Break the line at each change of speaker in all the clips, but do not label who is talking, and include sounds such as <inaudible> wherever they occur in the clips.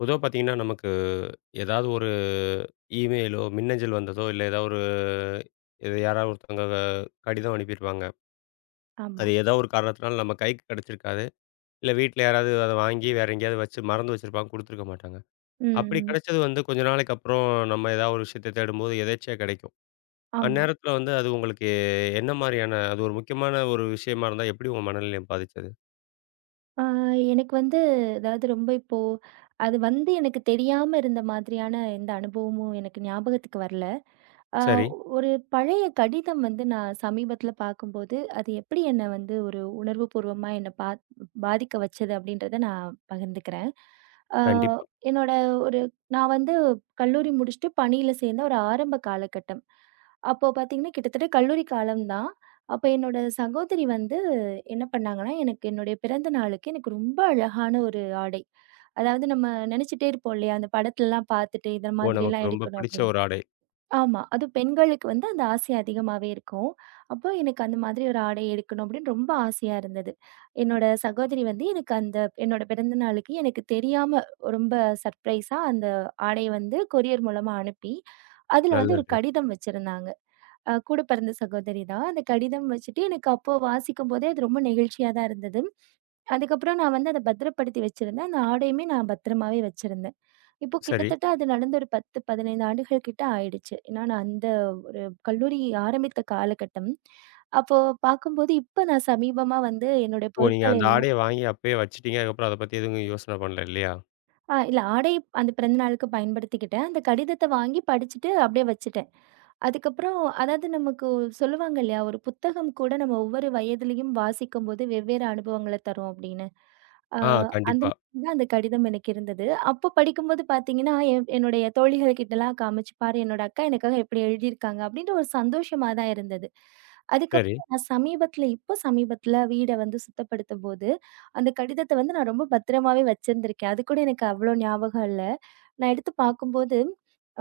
பொதுவா பார்த்தீங்கன்னா, நமக்கு ஏதாவது ஒரு இமெயிலோ, மின்னஞ்சல் வந்ததோ, இல்ல ஏதாவது ஒரு இது யாராவது ஒருத்தவங்க கடிதம் அனுப்பியிருப்பாங்க.
ஆமா.
அது ஏதோ ஒரு காரணத்தினால நம்ம கைக்கு கிடைச்சிருக்காது. இல்ல வீட்ல யாராவது அத வாங்கி வேற எங்கேயாவது வச்சு மறந்து வச்சிருப்பாங்க, குடுத்துருக்க மாட்டாங்க.
ம்,
அப்படி
ம்.
கிடைச்சது வந்து கொஞ்ச நாளைக்கு அப்புறம் நம்ம ஏதாவது ஒரு விஷயத்த தேடும்போது எதேர்ச்சையா கிடைக்கும்.
ஆமா.
அந்நேரத்தில வந்து அது உங்களுக்கு என்ன மாரியான அது ஒரு முக்கியமான ஒரு விஷயமா இருந்தா, எப்படி உங்க மனநிலைய பாதிச்சது?
ஆ எனக்கு வந்து அதாவது ரொம்ப இப்போ அது வந்து எனக்கு தெரியாம இருந்த மாதிரியான எந்த அனுபவமும் எனக்கு ஞாபகத்துக்கு வரல. ஆ
சரி.
ஒரு பழைய கடிதம் வந்து நான் சமீபத்தில பார்க்கும்போது, அது எப்படி என்ன வந்து ஒரு உணர்வுபூர்வமா என்ன பாதிக்க வச்சது அப்படின்றத நான் பகிர்ந்துக்கிறேன். ஆ
கண்டிப்பா.
என்னோட ஒரு நான் வந்து கல்லூரி முடிச்சுட்டு பணியில சேர்ந்த ஒரு ஆரம்ப காலகட்டம். அப்போ பார்த்தீங்கன்னா, கிட்டத்தட்ட கல்லூரி காலம் தான். அப்ப என்னோட சகோதரி வந்து என்ன பண்ணாங்கன்னா, எனக்கு என்னுடைய பிறந்த நாளுக்கு எனக்கு ரொம்ப அழகான ஒரு ஆடை. அதாவது நம்ம நெனச்சுட்டே இருப்போம் இல்லையா? அந்த படத்துலலாம் பார்த்துட்டு இந்த
ஓ!
மாதிரிலாம்
நமக்கு ரொம்ப
எடுக்கணும்
பிடிச்ச
அப்படின்னு.
ஒரு ஆடை.
ஆமா. அதுவும் பெண்களுக்கு வந்து அந்த ஆசை அதிகமாவே இருக்கும். அப்போ எனக்கு அந்த மாதிரி ஒரு ஆடை எடுக்கணும் அப்படின்னு ரொம்ப ஆசையா இருந்தது. என்னோட சகோதரி வந்து எனக்கு அந்த என்னோட பிறந்த நாளுக்கு எனக்கு தெரியாம ரொம்ப சர்ப்ரைஸா அந்த ஆடைய வந்து கொரியர் மூலமா அனுப்பி, அதுல வந்து ஒரு
நல்லது.
கடிதம் வச்சிருந்தாங்க. கூட பிறந்த சகோதரி தான். அந்த கடிதம் வச்சுட்டு எனக்கு அப்போ வாசிக்கும்போதே அது ரொம்ப நெகிழ்ச்சியா தான் இருந்தது. அதுக்கப்புறம் நான் வந்து அத பத்திரப்படுத்தி வச்சிருந்தேன். அந்த ஆடையுமே நான் பத்திரமாவே வச்சிருந்தேன். இப்போ
சரி.
கிட்டத்தட்ட அது நடந்து ஒரு 10, 15 ஆண்டுகள் கிட்ட ஆயிடுச்சு. ஏன்னா நான் அந்த ஒரு கல்லூரி ஆரம்பித்த காலகட்டம். அப்போ பார்க்கும்போது இப்ப நான் சமீபமா வந்து என்னுடைய
ஓ! நீங்க
பொருட்கள்
அந்த
எல்லாம்
ஆடைய வாங்கி அப்பயே வச்சுட்டீங்க. அதுக்கப்புறம் அத பத்தி எதுவும் யோசனை பண்ணல இல்லையா?
இல்ல ஆடை அந்த பிறந்த நாளுக்கு பயன்படுத்திக்கிட்டேன். அந்த கடிதத்த வாங்கி படிச்சுட்டு அப்படியே வச்சுட்டேன். அதுக்கப்புறம் அதாவது நமக்கு சொல்லுவாங்க இல்லையா? ஒரு புத்தகம் கூட நம்ம ஒவ்வொரு வயதிலயும் வாசிக்கும்போது வெவ்வேறு அனுபவங்கள தரும் அப்படின்னு. ஆ
ஆ,
அந்த
கண்டிப்பா.
மாதிரி தான் அந்த கடிதம் எனக்கு இருந்தது. அப்போ படிக்கும்போது பார்த்தீங்கன்னா, என்னுடைய தோழிகள் கிட்டலாம் காமிச்சு, "பாரு என்னோட அக்கா எனக்காக எப்படி எழுதியிருக்காங்க." அப்படின்ற ஒரு சந்தோஷமா தான் இருந்தது.
சரி.
அதுக்கப்புறம் நான் சமீபத்தில இப்போ சமீபத்தில வீட வந்து சுத்தப்படுத்தும்போது அந்த கடிதத்த வந்து நான் ரொம்ப பத்திரமாவே வச்சிருந்திருக்கேன். அதுக்கூட எனக்கு அவ்ளோ ஞாபகம் இல்ல. நான் எடுத்து பார்க்கும்போது,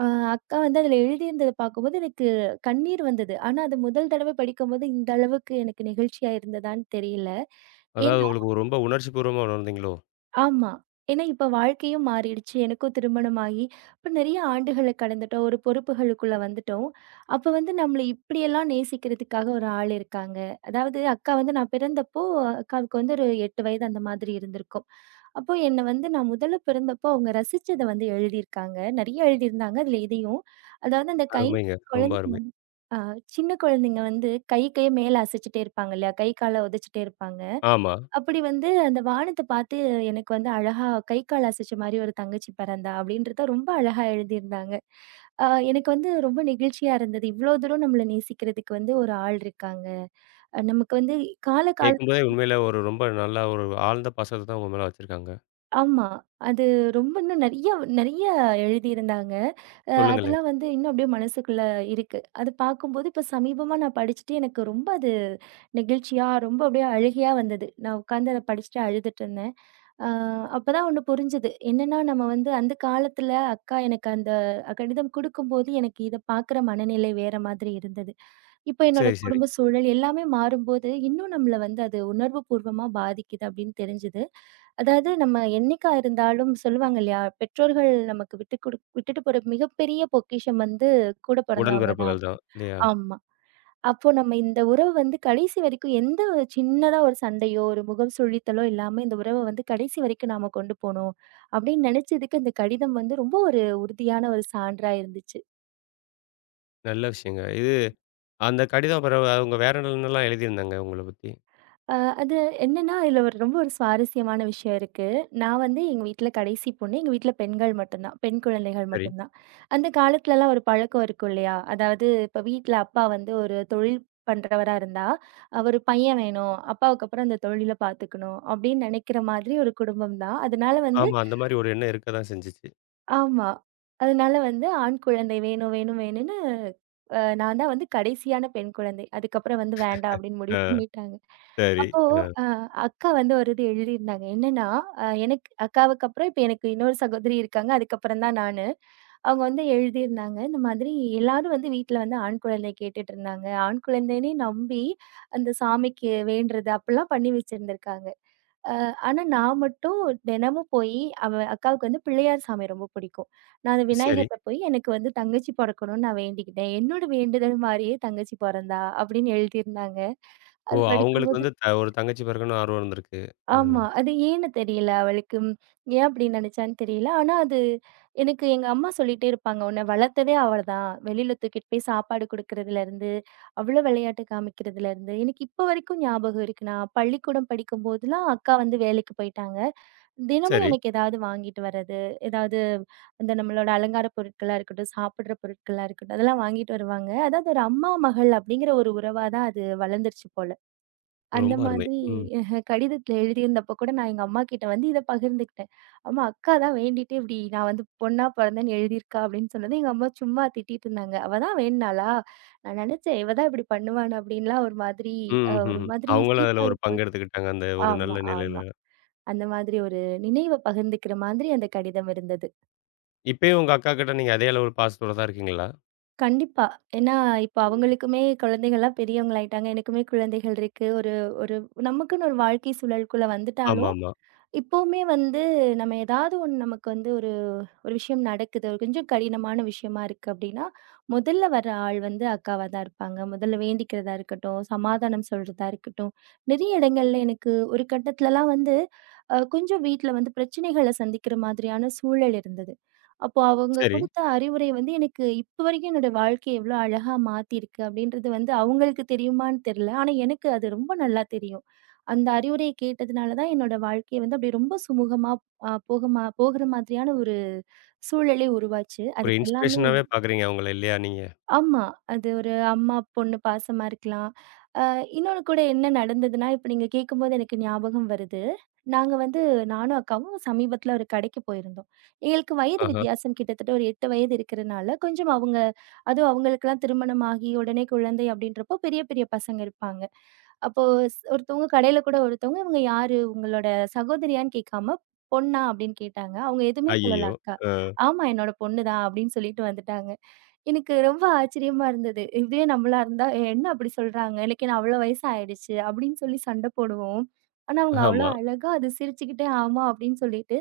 அ அக்கா வந்து அதில எழுதியிருந்தத பார்க்கும்போது எனக்கு கண்ணீர் வந்தது. ஆனா, அது முதல் தடவை படிக்கும்போது இந்த அளவுக்கு எனக்கு நெகிழ்ச்சியா இருந்ததான்னு தெரியல.
அதாவது
ஏன்னா
உங்களுக்கு ஒரு ரொம்ப உணர்ச்சிபூர்வமா உணர்ந்தீங்களோ?
ஆமா. ஏன்னா இப்ப வாழ்க்கையும் மாறிடுச்சு. எனக்கும் திருமணம் ஆகி, இப்ப நெறைய ஆண்டுகள கடந்துட்டோம். ஒரு பொறுப்புகளுக்குள்ள வந்துட்டோம். அப்ப வந்து நம்மள இப்படியெல்லாம் நேசிக்கிறதுக்காக ஒரு ஆள் இருக்காங்க. அதாவது அக்கா வந்து நான் பிறந்தப்போ, அக்காவுக்கு வந்து ஒரு 8 வயது அந்த மாதிரி இருந்திருக்கும். அப்போ என்ன வந்து நான் முதல்ல பிறந்தப்போ அவங்க ரசிச்சத வந்து எழுதியிருக்காங்க. நெறைய எழுதியிருந்தாங்க. அதுல இதையும், அதாவது அந்த
அருமைங்க. ரொம்ப
குழந்தைங்க
அருமை.
அ சின்ன குழந்தைங்க வந்து கை கைய மேல அசைச்சுட்டே இருப்பாங்க இல்லையா? கை கால உதச்சிட்டே இருப்பாங்க.
ஆமா.
அப்படி வந்து அந்த வானத்த பார்த்து எனக்கு வந்து அழகா கை, கால் அசைச்ச மாரி ஒரு தங்கச்சி பிறந்தா அப்படின்றத ரொம்ப அழகா எழுதியிருந்தாங்க. எனக்கு வந்து ரொம்ப நெகிழ்ச்சியா இருந்தது. இவ்வளோ தூரம் நம்மள நேசிக்கிறதுக்கு வந்து ஒரு ஆள் இருக்காங்க. நமக்கு வந்து கால காலம்
கேட்கும்போதே உண்மையில ஒரு ரொம்ப நல்ல ஒரு ஆழ்ந்த பாசத்த தான் உங்க மேல வச்சிருக்காங்க.
ஆமா. அது ரொம்ப இன்னும் நெறைய நெறைய எழுதியிருந்தாங்க.
சொல்லுங்களேன்.
அதெல்லாம் வந்து இன்னும் அப்படியே மனசுக்குள்ள இருக்கு. அது பார்க்கும்போது இப்ப சமீபமா நான் படிச்சுட்டு எனக்கு ரொம்ப அது நெகிழ்ச்சியா, ரொம்ப அப்படியே அழுகையா வந்தது. நான் உட்கார்ந்து அத படிச்சுட்டு அழுதுட்டுருந்தேன். அ அப்பதான் ஒண்ணு புரிஞ்சது. என்னன்னா நம்ம வந்து அந்த காலத்துல அக்கா எனக்கு அந்த கடிதம் குடுக்கும்போது எனக்கு இத பார்க்குற மனநிலை வேற மாதிரி இருந்தது. இப்ப என்னோட
சரி, சரி.
குடும்ப சூழல் எல்லாமே மாறும்போது, இன்னும் நம்மள வந்து அது உணர்வு பூர்வமா பாதிக்குது அப்படின்னு தெரிஞ்சது. அதாவது நம்ம என்னைக்கா இருந்தாலும் சொல்லுவாங்க இல்லையா? பெற்றோர்கள் நமக்கு விட்டு விட்டுட்டு போற மிகப்பெரிய பொக்கிஷம் வந்து கூட பிறந்தவங்க தான்.
உடன்பிறப்புகள் தான் இல்லையா?
ஆமா. அப்போ நம்ம இந்த உறவு வந்து கடைசி வரைக்கும் எந்த ஒரு சின்னதா ஒரு சண்டையோ, ஒரு முகம் சுழித்தலோ இல்லாம இந்த உறவ வந்து கடைசி வரைக்கும் நாம கொண்டு போணும் அப்படின்னு நினைச்சதுக்கு இந்த கடிதம் வந்து ரொம்ப ஒரு உறுதியான ஒரு சான்றா இருந்துச்சு.
நல்ல விஷயங்க. இது அந்த கடிதம் பிறவு அவங்க வேற என்னலாம் எழுதியிருந்தாங்க உங்கள பத்தி?
அ அது என்னன்னா, இதுல ஒரு ரொம்ப ஒரு சுவாரஸ்யமான விஷயம் இருக்கு. நான் வந்து எங்க வீட்ல கடைசி பொண்ணு. எங்க வீட்ல பெண்கள் மட்டும் தான். பெண் குழந்தைகள்
சரி.
மட்டும் தான். அந்த காலத்துலலாம் ஒரு பழக்கம் இருக்கும் இல்லையா? அதாவது இப்ப வீட்ல அப்பா வந்து ஒரு தொழில் பண்றவரா இருந்தா, ஒரு பையன் வேணும். அப்பாவுக்கு அப்புறம் அந்த தொழில பார்த்துக்கணும். அப்படின்னு நினைக்கிற மாதிரி ஒரு குடும்பம் தான். அதனால வந்து
ஆமா. அந்த மாரி ஒரு எண்ணம் இருக்க தான் செஞ்சுச்சு.
ஆமா. அதனால வந்து ஆண் குழந்தை வேணும், வேணும், வேணும்னு நான் தான் வந்து கடைசியான பெண் குழந்தை. அதுக்கப்புறம் வந்து வேண்டாம் அப்படின்னு
ஆ,
முடிவு பண்ணிட்டாங்க.
சரி.
அப்போ
ஆ,
அ அக்கா வந்து ஒரு இது எழுதியிருந்தாங்க. என்னன்னா, எனக்கு அக்காவுக்கு அப்புறம் இப்ப எனக்கு இன்னொரு சகோதரி இருக்காங்க. அதுக்கப்புறம் தான் நானு. அவங்க வந்து எழுதியிருந்தாங்க. இந்த மாதிரி எல்லாரும் வந்து வீட்ல வந்து ஆண் குழந்தை கேட்டுட்டு இருந்தாங்க. ஆண் குழந்தைன்னே நம்பி அந்த சாமிக்கு வேண்டுறது அப்படிலாம் பண்ணி வச்சிருந்திருக்காங்க. ஆனா நான் மட்டும் தினமும் போயி, அக்காவுக்கு வந்து பிள்ளையார் சாமி ரொம்ப பிடிக்கும். நான் அந்த
சரி.
விநாயகர்ட்ட போய் எனக்கு வந்து தங்கச்சி பொறக்கணும்னு நான் வேண்டிக்கிட்டேன். என்னோட வேண்டுதல் மாரியே தங்கச்சி பொறந்தா! அப்படின்னு எழுதியிருந்தாங்க.
ஓ!
அது
அவங்களுக்கு
படிக்கும்போது
வந்து ஒரு தங்கச்சி பிறக்கணும்னு ஆர்வம் இருந்திருக்கு. ஆ,
ஆமா. அது ஏன்னு தெரியல அவளுக்கு. ம், ஏன் அப்படி நெனச்சான்னு தெரியல. ஆனா அது எனக்கு எங்க அம்மா சொல்லிட்டே இருப்பாங்க, "உன்ன வளர்த்ததே அவ தான். வெளில தூக்கிட்டு போய் சாப்பாடு குடுக்குறதுலருந்து, அவ்ளோ விளையாட்டு காமிக்கிறதுலருந்து" எனக்கு இப்ப வரைக்கும் ஞாபகம் இருக்கு. நான் பள்ளிக்கூடம் படிக்கும்போதெல்லாம் அக்கா வந்து வேலைக்கு போயிட்டாங்க. தினமும்
சரி.
எனக்கு ஏதாவது வாங்கிட்டு வர்றது, ஏதாவது இந்த நம்மளோட அலங்கார பொருட்களா இருக்கட்டும், சாப்பிடுற பொருட்களா இருக்கட்டும், அதெல்லாம் வாங்கிட்டு வருவாங்க. அதாவது ஒரு அம்மா, மகள் அப்படிங்கிற ஒரு உறவா தான் அது வளர்ந்துருச்சு போல. அந்த
ரொம்ப அருமை.
மாதிரி
ம்.
கடிதத்துல எழுதியிருந்தப்ப கூட நான் எங்க அம்மாகிட்ட வந்து இத பகிர்ந்துக்கிட்டேன். அம்மா அக்கா தான் வேண்டிட்டு இப்படி நான் வந்து பொண்ணா பொறந்தேன்னு எழுதியிருக்கா அப்படின்னு சொன்னது எங்க அம்மா சும்மா திட்டிட்டு இருந்தாங்க. "அவ தான் வேண்டுனாளா? நான் நினைச்சேன் இவ தான் இப்படி பண்ணுவான்னு" அப்படின்லாம் ஒரு மாதிரி ஒரு
ம்ஹ்ஹ்ம்.
மாதிரி
அவங்களும் அதுல ஒரு
சிரிப்பாது போச்சு.
பங்கெடுத்துக்கிட்டாங்க. அந்த ஒரு
ஆமா,
நல்ல நிலையில.
ஆமா. அந்த மாதிரி ஒரு நினைவ பகிர்ந்துக்கிற மாதிரி அந்த கடிதம் இருந்தது.
இப்பயும் உங்க அக்காகிட்ட நீங்க அதே அளவு பாசத்தோட தான் இருக்கீங்களா?
கண்டிப்பா. ஏன்னா இப்ப அவங்களுக்குமே குழந்தைகள்லாம் பெரியவங்களாயிட்டாங்க. எனக்குமே குழந்தைகள் இருக்கு. ஒரு ஒரு நமக்குன்னு ஒரு வாழ்க்கை சூழலுக்குள்ள வந்துட்டாலும்
ஆமாமா.
இப்பவுமே வந்து நம்ம ஏதாவது ஒண்ணு நமக்கு வந்து ஒரு விஷயம் நடக்குது, ஒரு கொஞ்சம் கடினமான விஷயமா இருக்கு அப்படின்னா, முதல்ல வர ஆள் வந்து அக்காவா தான் இருப்பாங்க. முதல்ல வேண்டிக்கிறதா இருக்கட்டும், சமாதானம் சொல்றதா இருக்கட்டும், நிறைய இடங்கள்ல எனக்கு ஒரு கட்டத்துலலாம் வந்து கொஞ்சம் வீட்ல வந்து பிரச்சனைகள சந்திக்கிற மாதிரியான சூழல் இருந்தது. அப்போ அவங்க
சரி.
குடுத்த அறிவுரை வந்து எனக்கு இப்ப வரைக்கும் என்னோட வாழ்க்கைய எவ்வளோ அழகா மாத்திருக்கு அப்படின்றது வந்து அவங்களுக்கு தெரியுமான்னு தெரியல. ஆனா எனக்கு அது ரொம்ப நல்லா தெரியும். அந்த அறிவுரைய கேட்டதுனால தான் என்னோட வாழ்க்கை வந்து அப்படியே ரொம்ப சுமூகமா போகமா போகிற மாதிரியான ஒரு சூழலே உருவாச்சு.
ஒரு
அதுக்கு எல்லாமே
இன்ஸ்பிரேஷனாவே பார்க்குறீங்க அவங்கள இல்லையா நீங்க?
ஆமா. அது ஒரு அம்மா, பொண்ணு பாசமா இருக்கலாம். அ இன்னொன்னு கூட என்ன நடந்ததுன்னா, இப்ப நீங்க கேட்கும்போது எனக்கு ஞாபகம் வருது. நாங்க வந்து நானும் அக்காவும் சமீபத்தில ஒரு கடைக்கு போயிருந்தோம். எங்களுக்கு வயது
ஆஹா.
வித்தியாசம் கிட்டத்தட்ட ஒரு 8 வயது இருக்கிறனால, கொஞ்சம் அவங்க அதுவும் அவங்களுக்கெல்லாம் திருமணம் ஆகி உடனே குழந்தை அப்படின்றப்போ பெரிய பெரிய பசங்க இருப்பாங்க. அப்போ ஒருத்தவங்க கடையில கூட ஒருத்தவங்க, "இவங்க யாரு? உங்களோட சகோதரியான்னு கேட்காம, பொண்ணா?" அப்படின்னு கேட்டாங்க. அவங்க எதுவுமே சொல்லல
ஐய்யயோ!
அக்கா.
அ,
"ஆமா, என்னோட பொண்ணு தான்" அப்படின்னு சொல்லிட்டு வந்துட்டாங்க. எனக்கு ரொம்ப ஆச்சரியமா இருந்தது. இதுவே நம்மளா இருந்தா, "ஏ, "என்ன அப்படி சொல்றாங்க? எனக்கு என்ன அவ்ளோ வயசு ஆயிடுச்சு." அப்படின்னு சொல்லி சண்டை போடுவோம். ஆனா, அவங்க அவ்ளோ
ஆமா.
அழகா அது சிரிச்சுக்கிட்டே ஆமா அப்படின்னு சொல்லிட்டு,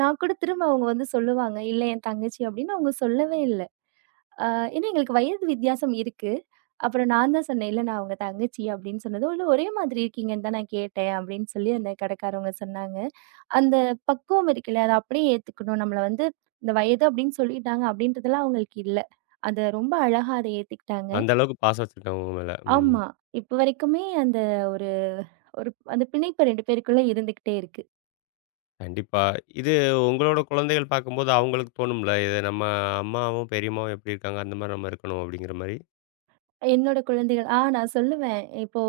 நான் கூட திரும்ப அவங்க வந்து சொல்லுவாங்க, "இல்ல என் தங்கச்சி" அப்படின்னு அவங்க சொல்லவே இல்ல. அ ஏன்னா எங்களுக்கு வயது வித்தியாசம் இருக்கு. அப்புறம் நான் தான் சொன்னேன், "இல்ல நான் அவங்க தங்கச்சி" அப்படின்னு சொன்னதும், "இல்ல ஒரே மாதிரி இருக்கீங்கன்னு தான் நான் கேட்டேன்" அப்படின்னு சொல்லி அந்த கடைக்காரவங்க சொன்னாங்க. அந்த பக்குவம் இருக்குல்ல, அத அப்படியே ஏத்துக்கணும். நம்மள வந்து இந்த வயது அப்படின்னு சொல்லிட்டாங்க அப்படின்றதெல்லாம் அவங்களுக்கு இல்ல. அத ரொம்ப அழகா அத ஏத்துக்கிட்டாங்க.
அந்த அளவுக்கு பாசம் வச்சிருக்காங்க உங்க மேல. ம்.
ஆமா. இப்ப வரைக்குமே அந்த ஒரு ஒரு அந்த பிணைப்பு 2 பேருக்குள்ள இருந்துகிட்டே இருக்கு.
கண்டிப்பா. இது உங்களோட குழந்தைகள் பார்க்கும்போது அவங்களுக்கு தோணும்ல, இது நம்ம அம்மாவும், பெரியம்மாவும் எப்படி இருக்காங்க, அந்த மாரி நம்ம இருக்கணும் அப்படிங்கிற மாரி.
என்னோட குழந்தைகள் நான் சொல்லுவேன். இப்போ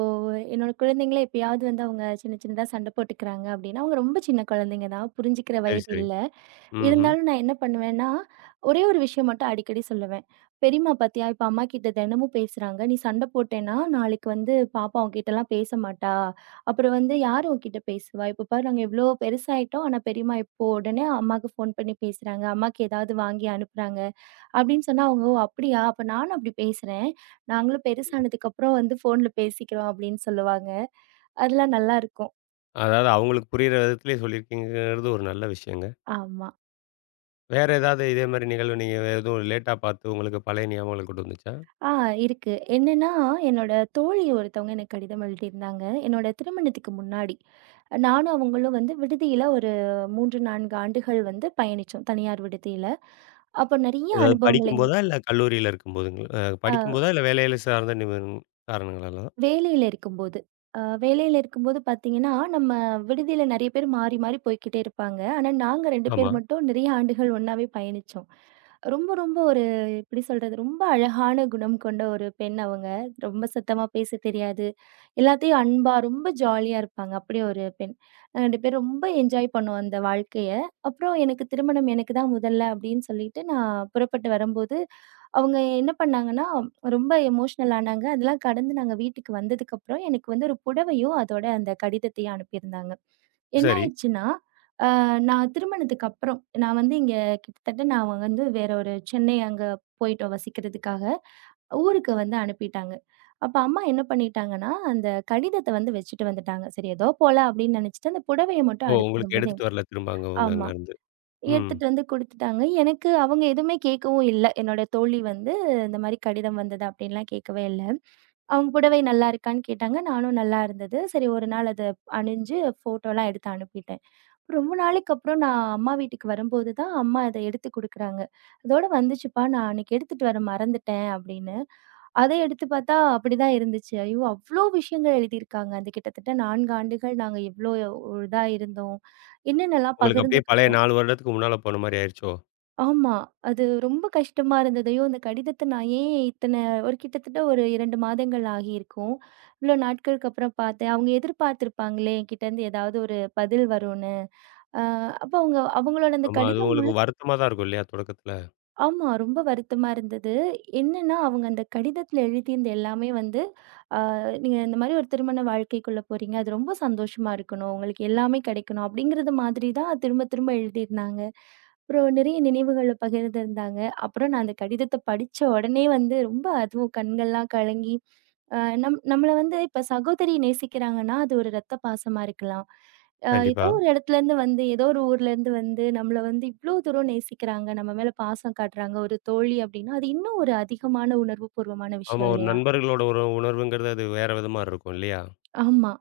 என்னோட குழந்தைங்களே எப்பயாவது வந்து அவங்க சின்ன சின்னதா சண்டை போட்டுக்கிறாங்க அப்படின்னா, அவங்க ரொம்ப சின்ன குழந்தைங்க தான். புரிஞ்சுக்கிற
சரி,
வயது
சரி.
இல்ல.
ம்ஹ்ம்.
இருந்தாலும் நான் என்ன பண்ணுவேன்னா, ஒரே ஒரு விஷயம் மட்டும் அடிக்கடி சொல்லுவேன். பெரியம்மா பார்த்தியா, இப்ப அம்மாகிட்ட தினமும் பேசுறாங்க. நீ சண்டை போட்டேன்னா, நாளைக்கு வந்து பாப்பா உன்கிட்டலாம் பேச மாட்டா. அப்புறம் வந்து யாரு உன்கிட்ட பேசுவா? இப்ப பாரு நாங்க எவ்ளோ பெருசாயிட்டோம். ஆனா பெரியம்மா இப்போ உடனே அம்மாக்கு ஃபோன் பண்ணி பேசுறாங்க. அம்மாக்கு ஏதாவது வாங்கி அனுப்புறாங்க." அப்படின்னு சொன்னா அவங்க, "ஓ! அப்படியா? அப்ப நானும் அப்படி பேசுறேன். நாங்களும் பெருசானதுக்கப்புறம் வந்து ஃபோன்ல பேசிக்கிறோம்." அப்படின்னு சொல்லுவாங்க. அதெல்லாம் நல்லாருக்கும்.
அதாவது அவங்களுக்கு புரியிற விதத்திலே சொல்லியிருக்கீங்கங்கிறது ஒரு நல்ல விஷயங்க.
ஆமா.
வேற ஏதாவது இதே மாரி நிகழ்வு நீங்க வேற எதுவும் லேட்டா பார்த்து உங்களுக்கு பழைய ஞாபகங்களுக்கு கொண்டு வந்துச்சா?
ஆ இருக்கு. என்னன்னா, என்னோட தோழி ஒருத்தவங்க எனக்கு கடிதம் எழுதியிருந்தாங்க. என்னோட திருமணத்துக்கு முன்னாடி. நானும் அவங்களும் வந்து விடுதியில ஒரு 3, 4 ஆண்டுகள் வந்து பயணிச்சோம். தனியார் விடுதியில. அப்ப நெறைய
அதாவது
அனுபவங்கள் எங்கள்
படிக்கும்போதா? இல்ல கல்லூரியில இருக்கும்போதுங்களா? அ,
அ
படிக்கும்போதா? இல்ல வேலையில சார்ந்த காரணங்களால?
வேலையில இருக்கும்போது. வேலையில இருக்கும்போது பார்த்தீங்கன்னா, நம்ம விடுதியில நெறைய பேர் மாறி, மாறி போய்க்கிட்டே இருப்பாங்க. ஆனா, நாங்க 2
ஆமா.
பேர் மட்டும் நெறைய ஆண்டுகள் ஒண்ணாவே பயணிச்சோம். ரொம்ப, ரொம்ப ஒரு எப்படி சொல்றது? ரொம்ப அழகான குணம் கொண்ட ஒரு பெண் அவங்க. ரொம்ப சத்தமா பேசத் தெரியாது. எல்லாத்தையும் அன்பா, ரொம்ப ஜாலியா இருப்பாங்க. அப்படி ஒரு பெண். நாங்க 2 பேரும் ரொம்ப என்ஜாய் பண்ணோம் அந்த வாழ்க்கைய. அப்புறம் எனக்கு திருமணம் எனக்கு தான் முதல்ல அப்படின்னு சொல்லிட்டு நான் புறப்பட்டு வரும்போது, அவங்க என்ன பண்ணாங்கன்னா, ரொம்ப எமோஷனல் ஆனாங்க. அதெல்லாம் கடந்து நாங்க வீட்டுக்கு வந்ததுக்கப்புறம், எனக்கு வந்து ஒரு புடவையும், அதோட அந்த கடிதத்தையும் அனுப்பியிருந்தாங்க. என்ன
சரி.
ஆயிடுச்சுன்னா, அ நான் திருமணத்துக்கு அப்புறம், நான் வந்து இங்க கிட்டத்தட்ட நான் வந்து வேற ஒரு சென்னை அங்க போயிட்டோம் வசிக்கிறதுக்காக. ஊருக்கு வந்து அனுப்பிட்டாங்க. அப்ப அம்மா என்ன பண்ணிட்டாங்கன்னா, அந்த கடிதத்த வந்து வச்சுட்டு வந்துட்டாங்க. சரி ஏதோ போல அப்படின்னு நெனைச்சுட்டு, அந்த புடவைய
ஓ!
மட்டும் அடுத்து
உங்களுக்கு
வரும்போது
எடுத்துட்டு
என்கிட்ட
வரல திரும்ப அங்க அவங்க
ஆமா.
அங்கருந்து. ம்.
எடுத்துட்டு வந்து குடுத்துட்டாங்க. எனக்கு அவங்க எதுவுமே கேட்கவும் இல்ல. என்னோட தோழி வந்து இந்த மாரி கடிதம் வந்தது அப்படின்லாம் கேட்கவே இல்ல. அவங்க புடவை நல்லா இருக்கான்னு கேட்டாங்க. நானும் நல்லா இருந்தது. சரி ஒரு நாள் அத அணிஞ்சு ஃபோட்டோலாம் எடுத்து அனுப்பிட்டேன். ரொம்ப நாளைக்கு அப்புறம் நான் அம்மா வீட்டுக்கு வரும்போது தான் அம்மா அத எடுத்து குடுக்குறாங்க. "இதோட வந்துச்சுப்பா நான் அன்னைக்கு எடுத்துட்டு வர மறந்துட்டேன்" அப்படின்னு. அத எடுத்து பார்த்தா அப்படிதான் இருந்துச்சு. ஐயோ! அவ்ளோ விஷயங்கள் எழுதியிருக்காங்க. அந்த கிட்டத்தட்ட 4 ஆண்டுகள் நாங்க எவ்ளோ இதா இருந்தோம். என்னென்னலாம்
உங்களுக்கு அப்படியே பழைய
பகிர்ந்துக்கிட்டோம்.
4 வருடத்துக்கு முன்னால போன மாரி ஆயிருச்சோ?
ஆமா. அது ரொம்ப கஷ்டமா இருந்தது. ஐயோ! இந்த கடிதத்த நான் ஏன் இத்தன ஒரு கிட்டத்தட்ட ஒரு 2 மாதங்கள் ஆகியிருக்கும். இவ்ளோ நாட்களுக்கு அப்புறம் பார்த்தேன். அவங்க எதிர்பார்த்திருப்பாங்களே என்கிட்டருந்து ஏதாவது ஒரு பதில் வரும்னு. அ அப்ப அவங்க அவங்களோட அந்த
ஆமா. அது
கடிதம்
உங்களுக்கு
முழு
வருத்தமா தான் இருக்கும் இல்லையா? தொடக்கத்துல.
ஆமா. ரொம்ப வருத்தமா இருந்தது. என்னன்னா, அவங்க அந்த கடிதத்தில எழுதியிருந்த எல்லாமே வந்து, "ஆ நீங்க இந்த மாரி ஒரு திருமண வாழ்க்கைக்குள்ள போறீங்க. அது ரொம்ப சந்தோஷமா இருக்கணும். உங்களுக்கு எல்லாமே கிடைக்கணும்." அப்படிங்கிறது மாதிரி தான் திரும்ப திரும்ப எழுதியிருந்தாங்க. அப்புறம் நிறைய நினைவுகள பகிர்ந்திருந்தாங்க. அப்புறம் நான் அந்த கடிதத்த படிச்ச உடனே வந்து ரொம்ப அதுவும் கண்கள்லாம் கலங்கி, அ நம் நம்மள வந்து இப்ப சகோதரி நேசிக்கிறாங்கன்னா, அது ஒரு ரத்த பாசமா இருக்கலாம். ஏதோ
கண்டிப்பா.
ஒரு இடத்துலேருந்து வந்து, ஏதோ ஒரு ஊர்லேருந்து வந்து, நம்மள வந்து இவ்ளோ தூரம் நேசிக்கிறாங்க, நம்ம மேல பாசம் காட்டுறாங்க, ஒரு தோழி அப்டின்னா, அது இன்னும் ஒரு அதிகமான உணர்வுபூர்வமான
ஆமா.
விஷயம்
ஒரு
இல்லையா?
நண்பர்களோட ஒரு உணர்வுங்கிறது அது வேற விதமா இருக்கும் இல்லையா?
ஆமா.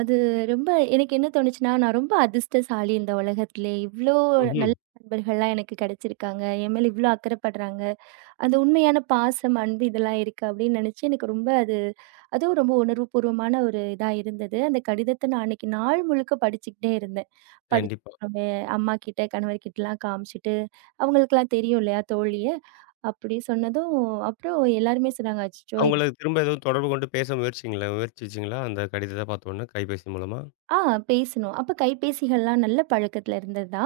அது ரொம்ப எனக்கு என்ன தோணுச்சுன்னா, நான் ரொம்ப அதிர்ஷ்டசாலி இந்த உலகத்திலே. இவ்ளோ
ம்ஹ்ம்.
நல்ல நண்பர்கள்லாம் எனக்கு கிடைச்சிருக்காங்க. என் மேல இவ்ளோ அக்கறைப்படுறாங்க. அந்த உண்மையான பாசம், அன்பு இதெல்லாம் இருக்கு அப்படின்னு நினைச்சு எனக்கு ரொம்ப அது அதுவும் ரொம்ப உணர்வுபூர்வமான ஒரு இதா இருந்தது. அந்த கடிதத்த நான் அன்னைக்கு நாள் முழுக்க படிச்சுக்கிட்டே இருந்தேன். படிச்சு
கண்டிப்பா.
அம்மா கிட்ட, கணவர் கிட்டலாம் காமிச்சுட்டு, அவங்களுக்கெல்லாம் தெரியும் இல்லையா தோழிய, அப்படி சொன்னதும் அப்புறம் எல்லாருமே சொன்னாங்க, "அச்சச்சோ!
அவங்கள திரும்ப எதுவும் தொடர்பு கொண்டு பேச முயற்சிச்சீங்களா? அந்த கடிதத்த பார்த்தோன்னே கைபேசி மூலமா?
ஆ பேசணும். அப்ப கைபேசிகள்லாம் நல்ல பழக்கத்துல இருந்ததா?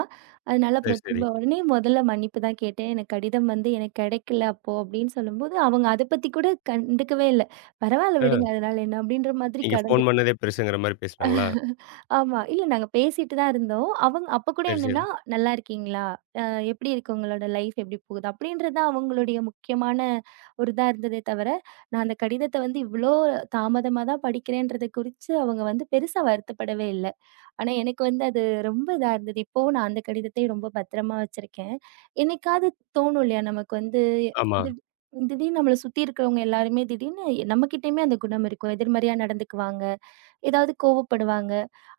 அதனால
சரி,
அப்புறம்
சரி.
திரும்ப உடனே முதல்ல மன்னிப்பு தான் கேட்டேன். எனக்கு கடிதம் வந்து எனக்கு கிடைக்கல அப்போ அப்படின்னு சொல்லும்போது, அவங்க அத பத்தி கூட கண்டுக்கவே இல்ல. பரவால்ல
ஆ.
விடுங்க அதனால என்ன அப்படின்ற மாதிரி
நீங்க ஃபோன்
கடந்துட்டேன்.
பண்ணதே பெருசுங்கிற மாரி பேசினாங்களா?
<laughs> ஆமா. இல்ல நாங்க பேசிட்டு தான் இருந்தோம். அவங்க அப்ப கூட
சரி, சரி.
என்னன்னா, "நல்லா இருக்கீங்களா? அ எப்படி இருக்கு உங்களோட லைஃப் எப்படி போகுது?" அப்படின்றது தான் அவங்களுடைய முக்கியமான ஒரு இதா இருந்ததே தவிர, நான் அந்த கடிதத்த வந்து இவ்ளோ தாமதமா தான் படிக்கிறேன்றத குறிச்சு அவங்க வந்து பெருசா வருத்தப்படவே இல்ல. ஆனா, எனக்கு வந்து அது ரொம்ப இதா இருந்தது. இப்பவும் நான் அந்த கடிதத்தை ரொம்ப பத்திரமா வச்சிருக்கேன். என்னைக்காவது தோணும் இல்லையா? நமக்கு வந்து
ஆமா.
திடீ திடீர்னு நம்மள சுத்தி இருக்கிறவங்க எல்லாருமே திடீர்னு நம்மகிட்டயுமே அந்த குணம் இருக்கும். எதிர்மறையா நடந்துக்குவாங்க. ஏதாவது கோவப்படுவாங்க.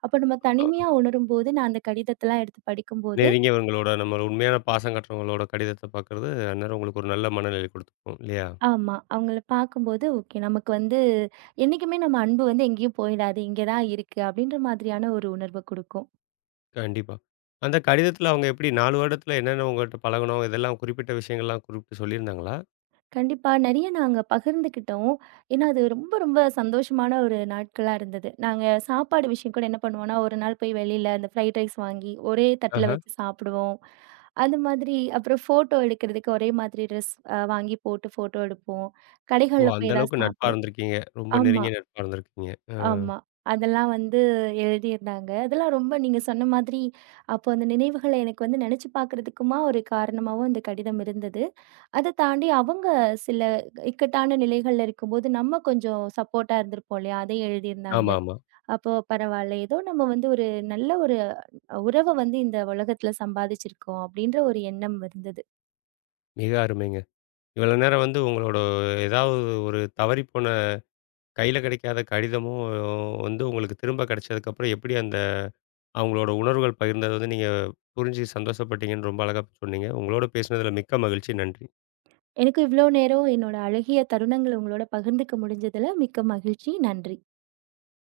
அப்ப நம்ம
அ.
தனிமையா உணரும்போது நான் அந்த கடிதத்தலாம் எடுத்து படிக்கும்போது
நெருங்கியவங்களோட நம்ம உண்மையான பாசம் காட்டுறவங்களோட கடிதத்த பார்க்கறது, அந்நேரம் உங்களுக்கு ஒரு நல்ல மனநிலை கொடுத்துருக்கும். இல்லையா?
ஆமா. அவங்கள பார்க்கும்போது ஓகே நமக்கு வந்து என்னைக்குமே நம்ம அன்பு வந்து எங்கேயும் போயிடாது. இங்க தான் இருக்கு. அப்படின்ற மாதிரியான ஒரு உணர்வ குடுக்கும்.
கண்டிப்பா. அந்த கடிதத்துல அவங்க எப்படி 4 வருடத்துல என்னென்ன உங்ககிட்ட பழகுனோம், இதெல்லாம் குறிப்பிட்ட விஷயங்கள்லாம் குறிப்பிட்டு சொல்லியிருந்தாங்களா?
கண்டிப்பா. நெறைய நாங்க பகிர்ந்துக்கிட்டோம். ஏன்னா, அது ரொம்ப ரொம்ப சந்தோஷமான ஒரு நாட்களா இருந்தது. நாங்க சாப்பாடு விஷயம் கூட என்ன பண்ணுவோம்னா, ஒரு நாள் போய் வெளியில அந்த ஃப்ரைட் ரைஸ் வாங்கி ஒரே
ஆஹ.
தட்டுல வச்சு சாப்பிடுவோம். அந்த மாதிரி அப்புறம் ஃபோட்டோ எடுக்கிறதுக்கு ஒரே மாதிரி ட்ரெஸ் வாங்கி போட்டு ஃபோட்டோ எடுப்போம்.
ஓ!
கடைகள்ல
அந்த
போய் ஏதாவது
அளவுக்கு நட்பா
சாப்பிடுவோம்.
இருந்திருக்கீங்க. ரொம்ப
ஆமா,
நெருங்கிய நட்பா இருந்திருக்கீங்க. அ.
ஆமா. அதெல்லாம் வந்து எழுதியிருந்தாங்க. அதெல்லாம் ரொம்ப நீங்க சொன்ன மாதிரி, அப்போ அந்த நினைவுகள எனக்கு வந்து நெனச்சு பார்க்கறதுக்குமா ஒரு காரணமாவும் அந்த கடிதம் இருந்தது. அத தாண்டி அவங்க சில இக்கட்டான நிலைகள்ல இருக்கும்போது, நம்ம கொஞ்சம் சப்போர்ட்டா இருந்திருப்போம் இல்லையா? அதை எழுதியிருந்தாங்க.
ஆமா, ஆமா.
அப்போ பரவால்ல. ஏதோ நம்ம வந்து ஒரு நல்ல ஒரு உறவ வந்து இந்த உலகத்துல சம்பாதிச்சிருக்கோம் அப்படின்ற ஒரு எண்ணம் இருந்தது.
மிக அருமைங்க. இவ்வளோ நேரம் வந்து உங்களோட ஏதாவது ஒரு தவறிப்போன கையில கிடைக்காத கடிதமும் வந்து உங்களுக்கு திரும்ப கிடைச்சதுக்கப்புறம் எப்படி அந்த அவங்களோட உணர்வுகள் பகிர்ந்தது வந்து நீங்க புரிஞ்சு சந்தோஷப்பட்டீங்கன்னு ரொம்ப அழகா சொன்னீங்க. உங்களோட பேசினதுல மிக்க மகிழ்ச்சி. நன்றி.
எனக்கு இவ்ளோ நேரம் என்னோட அழகிய தருணங்கள உங்களோட பகிர்ந்துக்க முடிஞ்சதுல மிக்க மகிழ்ச்சி. நன்றி.